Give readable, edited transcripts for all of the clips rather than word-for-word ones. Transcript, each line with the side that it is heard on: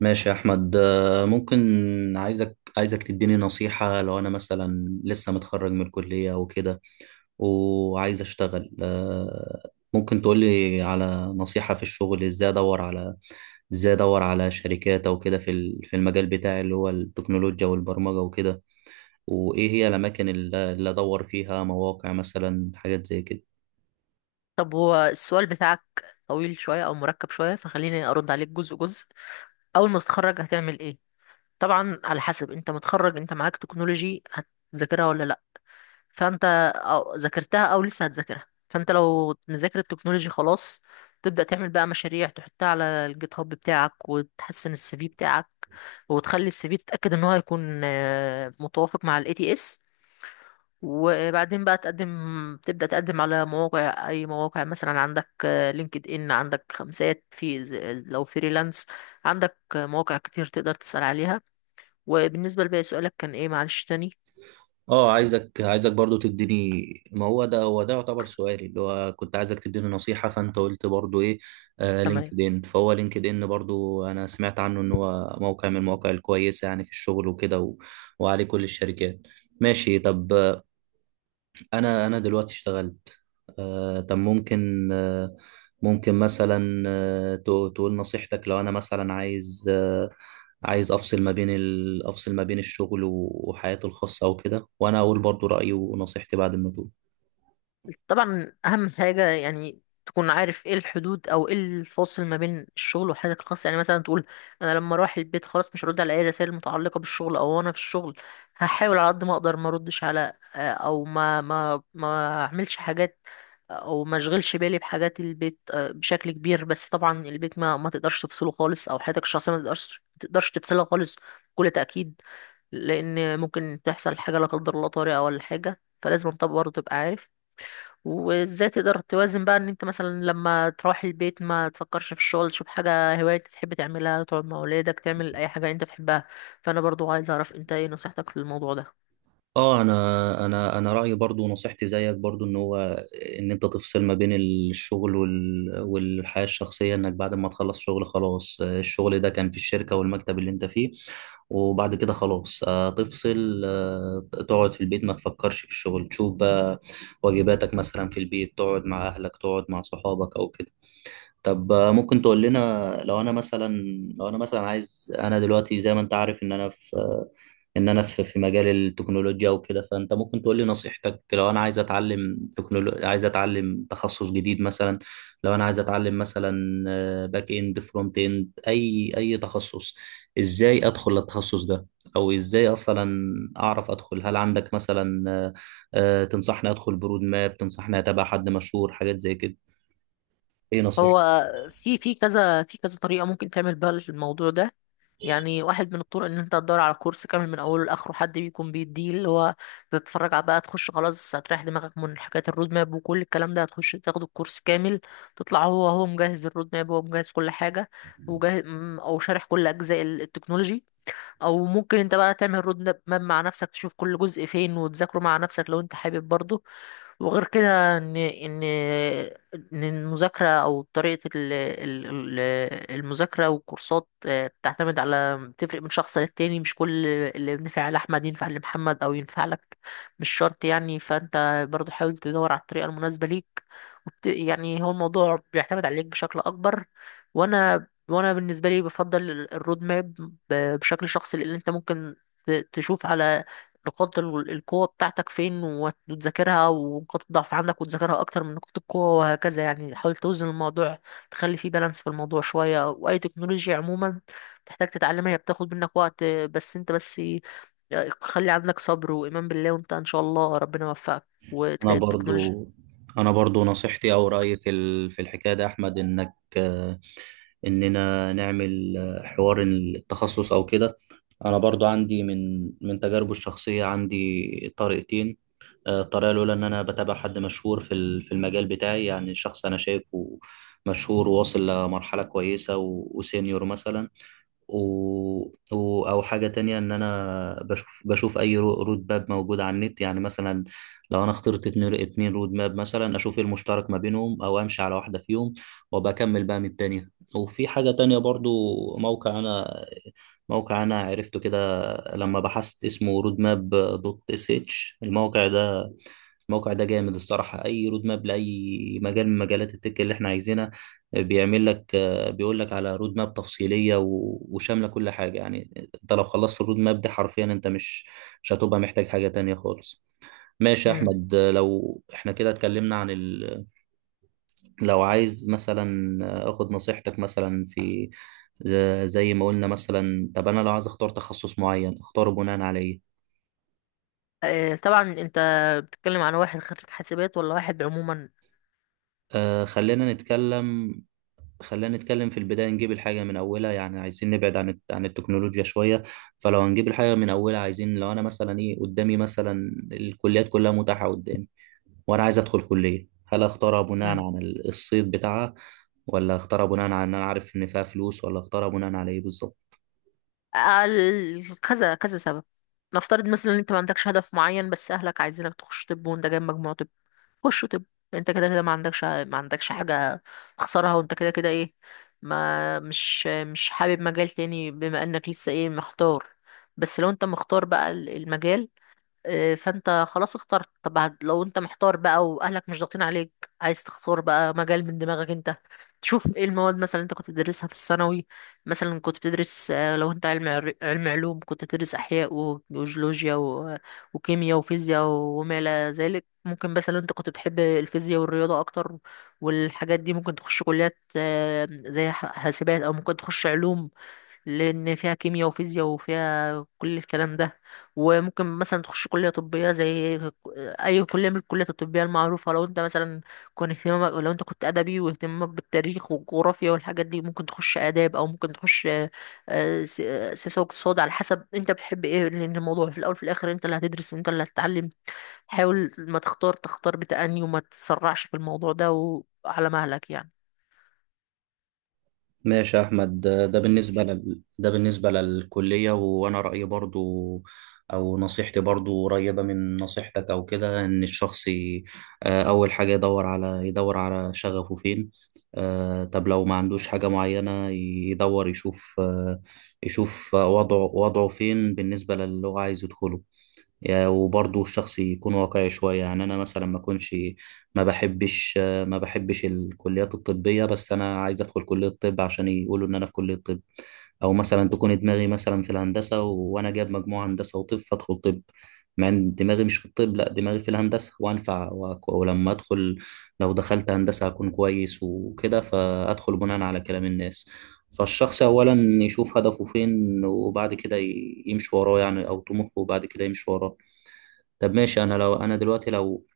right: ماشي يا احمد ممكن. عايزك تديني نصيحة لو انا مثلا لسه متخرج من الكلية وكده وعايز اشتغل. ممكن تقولي على نصيحة في الشغل ازاي ادور على شركات او كده في المجال بتاعي اللي هو التكنولوجيا والبرمجة وكده، وايه هي الاماكن اللي ادور فيها، مواقع مثلا، حاجات زي كده.
left: طب هو السؤال بتاعك طويل شوية أو مركب شوية، فخليني أرد عليك جزء جزء. أول ما تتخرج هتعمل إيه؟ طبعا على حسب، أنت متخرج، أنت معاك تكنولوجي هتذاكرها ولا لأ؟ فأنت أو ذاكرتها أو لسه هتذاكرها، فأنت لو مذاكر التكنولوجي خلاص تبدأ تعمل بقى مشاريع تحطها على الجيت هاب بتاعك، وتحسن السي في بتاعك، وتخلي السي في تتأكد إن هو هيكون متوافق مع ال ATS. وبعدين بقى تبدأ تقدم على مواقع، أي مواقع. مثلا عندك لينكد إن، عندك خمسات لو فريلانس، عندك مواقع كتير تقدر تسأل عليها. وبالنسبة لباقي سؤالك، كان إيه معلش تاني؟
right: اه عايزك برضو تديني. ما هو ده يعتبر سؤالي اللي هو كنت عايزك تديني نصيحة، فانت قلت برضو ايه، آه
left: تمام.
right: لينكد ان. فهو لينكد ان برضو انا سمعت عنه ان هو موقع من المواقع الكويسة يعني في الشغل وكده وعليه كل الشركات. ماشي طب. انا دلوقتي اشتغلت. طب ممكن ممكن مثلا، تقول نصيحتك لو انا مثلا عايز، عايز افصل ما بين افصل ما بين الشغل وحياتي الخاصة او كده، وانا اقول برضو رأيي ونصيحتي بعد ما تقول.
left: طبعا اهم حاجه يعني تكون عارف ايه الحدود او ايه الفاصل ما بين الشغل وحياتك الخاصه. يعني مثلا تقول انا لما اروح البيت خلاص مش هرد على اي رسائل متعلقه بالشغل، او انا في الشغل هحاول على قد ما اقدر ما اردش على او ما اعملش حاجات او ما اشغلش بالي بحاجات البيت بشكل كبير. بس طبعا البيت ما تقدرش تفصله خالص، او حياتك الشخصيه ما تقدرش تفصلها خالص، بكل تاكيد. لان ممكن تحصل حاجه لا قدر الله طارئه ولا حاجه، فلازم انت برضه تبقى عارف وازاي تقدر توازن بقى. ان انت مثلا لما تروح البيت ما تفكرش في الشغل، تشوف حاجة هواية تحب تعملها، تقعد مع ولادك، تعمل اي حاجة انت بتحبها. فانا برضو عايز اعرف انت ايه نصيحتك في الموضوع ده.
right: اه انا رايي برضو، نصيحتي زيك برضو، ان هو ان انت تفصل ما بين الشغل والحياه الشخصيه، انك بعد ما تخلص شغل خلاص. الشغل ده كان في الشركه والمكتب اللي انت فيه، وبعد كده خلاص تفصل تقعد في البيت، ما تفكرش في الشغل، تشوف بقى واجباتك مثلا في البيت، تقعد مع اهلك، تقعد مع صحابك او كده. طب ممكن تقول لنا لو انا مثلا، لو انا مثلا عايز انا دلوقتي زي ما انت عارف ان انا في ان انا في مجال التكنولوجيا وكده، فانت ممكن تقول لي نصيحتك لو انا عايز اتعلم عايز اتعلم تخصص جديد مثلا. لو انا عايز اتعلم مثلا، باك اند، فرونت اند، اي تخصص، ازاي ادخل التخصص ده؟ او ازاي اصلا اعرف ادخل؟ هل عندك مثلا تنصحني ادخل برود ماب؟ تنصحني اتابع حد مشهور؟ حاجات زي كده. ايه
left: هو
right: نصيحتك؟
left: في كذا طريقة ممكن تعمل بيها الموضوع ده. يعني واحد من الطرق ان انت تدور على كورس كامل من اوله لاخره، حد بيكون بيديه اللي هو تتفرج على بقى، تخش خلاص هتريح دماغك من حكايه الرود ماب وكل الكلام ده، هتخش تاخد الكورس كامل، تطلع هو مجهز الرود ماب، هو مجهز كل حاجه وجاهز، او شارح كل اجزاء التكنولوجي. او ممكن انت بقى تعمل رود ماب مع نفسك، تشوف كل جزء فين وتذاكره مع نفسك لو انت حابب برضه. وغير كده ان المذاكره او طريقه ال- ال- ال- المذاكره والكورسات بتعتمد على بتفرق من شخص للتاني، مش كل اللي بينفع لاحمد ينفع لمحمد او ينفع لك، مش شرط يعني. فانت برضو حاول تدور على الطريقه المناسبه ليك. يعني هو الموضوع بيعتمد عليك بشكل اكبر. وانا بالنسبه لي، بفضل الرود ماب بشكل شخصي، لان انت ممكن تشوف على نقاط القوة بتاعتك فين وتذاكرها، ونقاط الضعف عندك وتذاكرها أكتر من نقاط القوة، وهكذا. يعني حاول توزن الموضوع، تخلي فيه بالانس في الموضوع شوية. وأي تكنولوجيا عموما تحتاج تتعلمها، هي بتاخد منك وقت، بس أنت بس خلي عندك صبر وإيمان بالله، وأنت إن شاء الله ربنا يوفقك
right: انا
left: وتلاقي التكنولوجيا.
right: برضو انا برضو نصيحتي او رايي في الحكايه ده يا احمد، انك اننا نعمل حوار التخصص او كده. انا برضو عندي من تجاربي الشخصيه عندي طريقتين. الطريقة الأولى إن أنا بتابع حد مشهور في المجال بتاعي، يعني شخص أنا شايفه مشهور وواصل لمرحلة كويسة وسينيور مثلا و... أو حاجة تانية إن أنا بشوف أي رود ماب موجود على النت، يعني مثلا لو أنا اخترت اتنين رود ماب مثلا، أشوف إيه المشترك ما بينهم، أو أمشي على واحدة فيهم وبكمل بقى من التانية. وفي حاجة تانية برضو، موقع أنا موقع أنا عرفته كده لما بحثت، اسمه رود ماب دوت اس اتش. الموقع ده، الموقع ده جامد الصراحة. أي رود ماب لأي مجال من مجالات التك اللي إحنا عايزينها بيعمل لك، بيقول لك على رود ماب تفصيلية وشاملة كل حاجة. يعني أنت لو خلصت الرود ماب دي حرفيا أنت مش هتبقى محتاج حاجة تانية خالص. ماشي يا
left: مم.
right: أحمد، لو إحنا كده اتكلمنا عن لو عايز مثلا آخد نصيحتك مثلا في، زي ما قلنا مثلا، طب أنا لو عايز أختار تخصص معين، أختاره بناء على إيه؟
left: طبعا أنت بتتكلم عن واحد خريج حاسبات ولا واحد عموما؟
right: آه خلينا نتكلم في البداية، نجيب الحاجة من أولها، يعني عايزين نبعد عن عن التكنولوجيا شوية. فلو هنجيب الحاجة من أولها، عايزين لو أنا مثلا إيه قدامي، مثلا الكليات كلها متاحة قدامي وأنا عايز أدخل كلية، هل أختارها بناء عن الصيت بتاعها، ولا أختارها بناء على إن أنا عارف إن فيها فلوس، ولا أختارها بناء على إيه بالظبط؟
left: كذا كذا سبب. نفترض مثلا ان انت ما عندكش هدف معين بس اهلك عايزينك تخش طب، وانت جايب مجموع طب، خش طب. انت كده كده ما عندكش حاجه تخسرها، وانت كده كده ايه، ما مش حابب مجال تاني، بما انك لسه ايه مختار. بس لو انت مختار بقى المجال، فانت خلاص اخترت طب. لو انت محتار بقى واهلك مش ضاغطين عليك، عايز تختار بقى مجال من دماغك انت، تشوف ايه المواد مثلا انت كنت بتدرسها في الثانوي. مثلا كنت بتدرس لو انت علم علوم، كنت بتدرس احياء وجيولوجيا وكيمياء وفيزياء وما الى ذلك. ممكن مثلا انت كنت بتحب الفيزياء والرياضه اكتر والحاجات دي، ممكن تخش كليات زي حاسبات، او ممكن تخش علوم لان فيها كيمياء وفيزياء وفيها كل الكلام ده. وممكن مثلا تخش كليه طبيه، زي اي كليه من الكليات الطبيه المعروفه. لو انت كنت ادبي واهتمامك بالتاريخ والجغرافيا والحاجات دي، ممكن تخش اداب، او ممكن تخش سياسه واقتصاد، على حسب انت بتحب ايه. لان الموضوع في الاول في الاخر انت اللي هتدرس، انت اللي هتتعلم. حاول ما تختار تختار بتأني، وما تتسرعش في الموضوع ده، وعلى مهلك يعني.
right: ماشي يا أحمد، ده بالنسبة ده بالنسبة للكلية. وأنا رأيي برضو أو نصيحتي برضو قريبة من نصيحتك أو كده، إن الشخص أول حاجة يدور على شغفه فين. طب لو ما عندوش حاجة معينة، يدور يشوف يشوف وضعه فين بالنسبة للي هو عايز يدخله. وبرضه الشخص يكون واقعي شوية، يعني أنا مثلا ما أكونش، ما بحبش ما بحبش الكليات الطبية بس أنا عايز أدخل كلية طب عشان يقولوا إن أنا في كلية طب، أو مثلا تكون دماغي مثلا في الهندسة وأنا جايب مجموعة هندسة وطب فأدخل طب مع إن دماغي مش في الطب، لا دماغي في الهندسة وأنفع ولما أدخل، لو دخلت هندسة هكون كويس وكده، فأدخل بناء على كلام الناس. فالشخص أولا يشوف هدفه فين وبعد كده يمشي وراه، يعني أو طموحه وبعد كده يمشي وراه. طب ماشي، انا لو انا دلوقتي، لو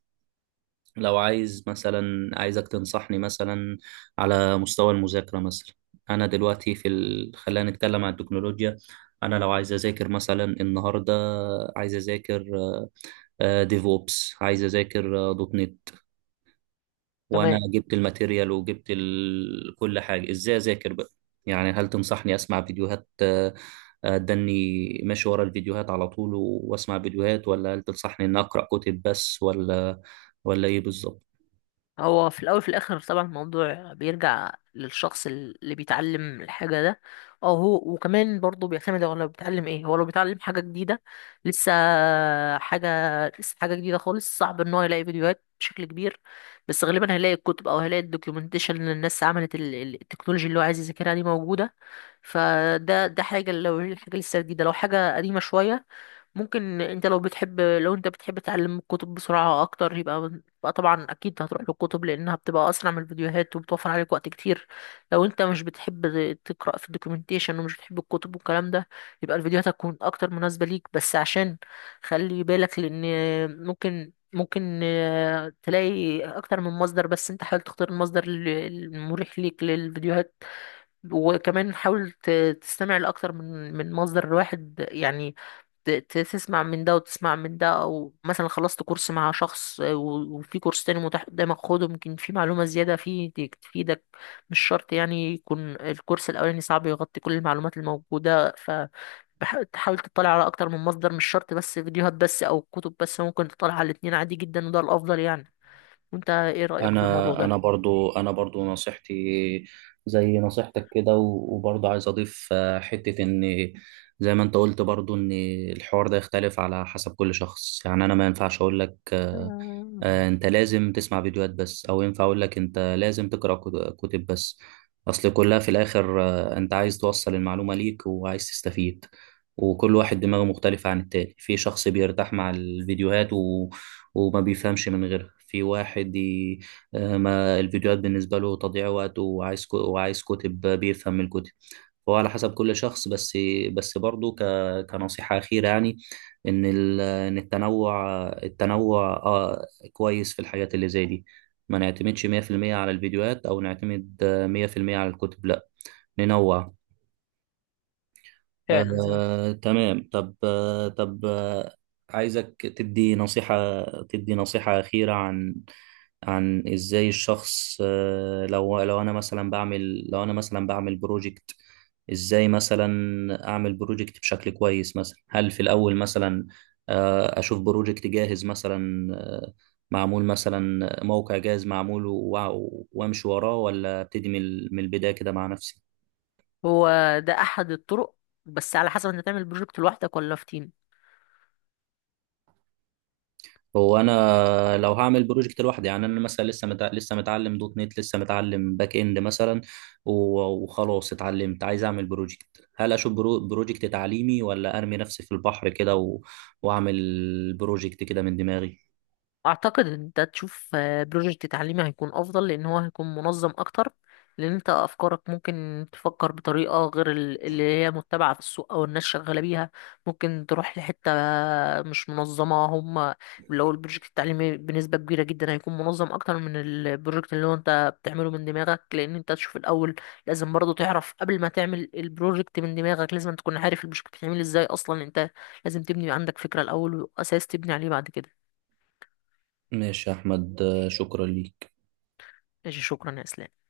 right: لو عايز مثلا عايزك تنصحني مثلا على مستوى المذاكره مثلا. انا دلوقتي في خلينا نتكلم عن التكنولوجيا. انا لو عايز اذاكر مثلا النهارده، عايز اذاكر ديفوبس، عايز اذاكر دوت نت، وانا
left: تمام.
right: جبت الماتيريال وجبت كل حاجه، ازاي اذاكر بقى؟ يعني هل تنصحني اسمع فيديوهات اداني ماشي ورا الفيديوهات على طول واسمع فيديوهات، ولا هل تنصحني ان اقرا كتب بس، ولا ايه بالظبط؟
left: هو في الاول في الاخر طبعا الموضوع بيرجع للشخص اللي بيتعلم الحاجه ده، او هو. وكمان برضه بيعتمد، هو لو بيتعلم ايه، هو لو بيتعلم حاجه جديده لسه حاجه لسه حاجه جديده خالص، صعب ان هو يلاقي فيديوهات بشكل كبير، بس غالبا هيلاقي الكتب او هيلاقي الدوكيومنتيشن اللي الناس عملت التكنولوجي اللي هو عايز يذاكرها دي موجوده. فده حاجه لو الحاجه لسه جديده. لو حاجه قديمه شويه، ممكن انت لو انت بتحب تتعلم الكتب بسرعة اكتر، يبقى طبعا اكيد هتروح للكتب لانها بتبقى اسرع من الفيديوهات وبتوفر عليك وقت كتير. لو انت مش بتحب تقرأ في الدوكيومنتيشن، ومش بتحب الكتب والكلام ده، يبقى الفيديوهات هتكون اكتر مناسبة ليك. بس عشان خلي بالك، لان ممكن تلاقي اكتر من مصدر، بس انت حاول تختار المصدر المريح ليك للفيديوهات. وكمان حاول تستمع لأكتر من مصدر واحد يعني. تسمع من ده وتسمع من ده، أو مثلا خلصت كورس مع شخص وفي كورس تاني متاح قدامك، خده، ممكن في معلومة زيادة فيه تفيدك. مش شرط يعني يكون الكورس الأولاني صعب يغطي كل المعلومات الموجودة. ف تحاول تطلع على أكتر من مصدر، مش شرط بس فيديوهات بس أو كتب بس، ممكن تطلع على الاتنين عادي جدا، وده الأفضل يعني. وأنت إيه رأيك في الموضوع
right: انا انا
left: ده؟
right: برضو انا برضو نصيحتي زي نصيحتك كده وبرضو عايز اضيف حتة ان زي ما انت قلت برضو ان الحوار ده يختلف على حسب كل شخص. يعني انا ما ينفعش اقول لك
left: آه،
right: انت لازم تسمع فيديوهات بس، او ينفع اقول لك انت لازم تقرأ كتب بس. اصل كلها في الاخر انت عايز توصل المعلومة ليك وعايز تستفيد، وكل واحد دماغه مختلفة عن التاني. في شخص بيرتاح مع الفيديوهات وما بيفهمش من غيرها، في واحد ما الفيديوهات بالنسبة له تضييع وقت وعايز وعايز كتب، بيفهم من الكتب. فهو على حسب كل شخص. بس بس برضه ك... كنصيحة أخيرة يعني، إن إن التنوع، آه، كويس في الحاجات اللي زي دي. ما نعتمدش 100% على الفيديوهات، أو نعتمد 100% على الكتب، لا ننوع.
left: فعلا زي ما.
right: تمام. طب عايزك تدي نصيحة، تدي نصيحة أخيرة عن، عن إزاي الشخص، لو أنا مثلا بعمل، لو أنا مثلا بعمل بروجكت، إزاي مثلا أعمل بروجكت بشكل كويس؟ مثلا هل في الأول مثلا أشوف بروجكت جاهز مثلا، معمول مثلا موقع جاهز معمول وأمشي وراه، ولا أبتدي من من البداية كده مع نفسي؟
left: هو ده احد الطرق، بس على حسب انت تعمل بروجكت لوحدك ولا في تيم.
right: هو انا لو هعمل بروجكت لوحدي، يعني انا مثلا لسه متعلم دوت نت، لسه متعلم باك اند مثلا و... وخلاص اتعلمت عايز اعمل بروجكت، هل اشوف بروجكت تعليمي، ولا ارمي نفسي في البحر كده واعمل بروجكت كده من دماغي؟
left: اعتقد ان انت تشوف بروجكت تعليمي هيكون افضل، لان هو هيكون منظم اكتر، لان انت افكارك ممكن تفكر بطريقه غير اللي هي متبعه في السوق او الناس شغاله بيها، ممكن تروح لحته مش منظمه هم. لو البروجكت التعليمي بنسبه كبيره جدا هيكون منظم اكتر من البروجكت اللي هو انت بتعمله من دماغك. لان انت تشوف الاول، لازم برضه تعرف قبل ما تعمل البروجكت من دماغك، لازم تكون عارف البروجكت بيتعمل ازاي اصلا. انت لازم تبني عندك فكره الاول واساس تبني عليه بعد كده.
right: ماشي يا احمد، شكرا ليك.
left: ماشي، شكرا يا اسلام.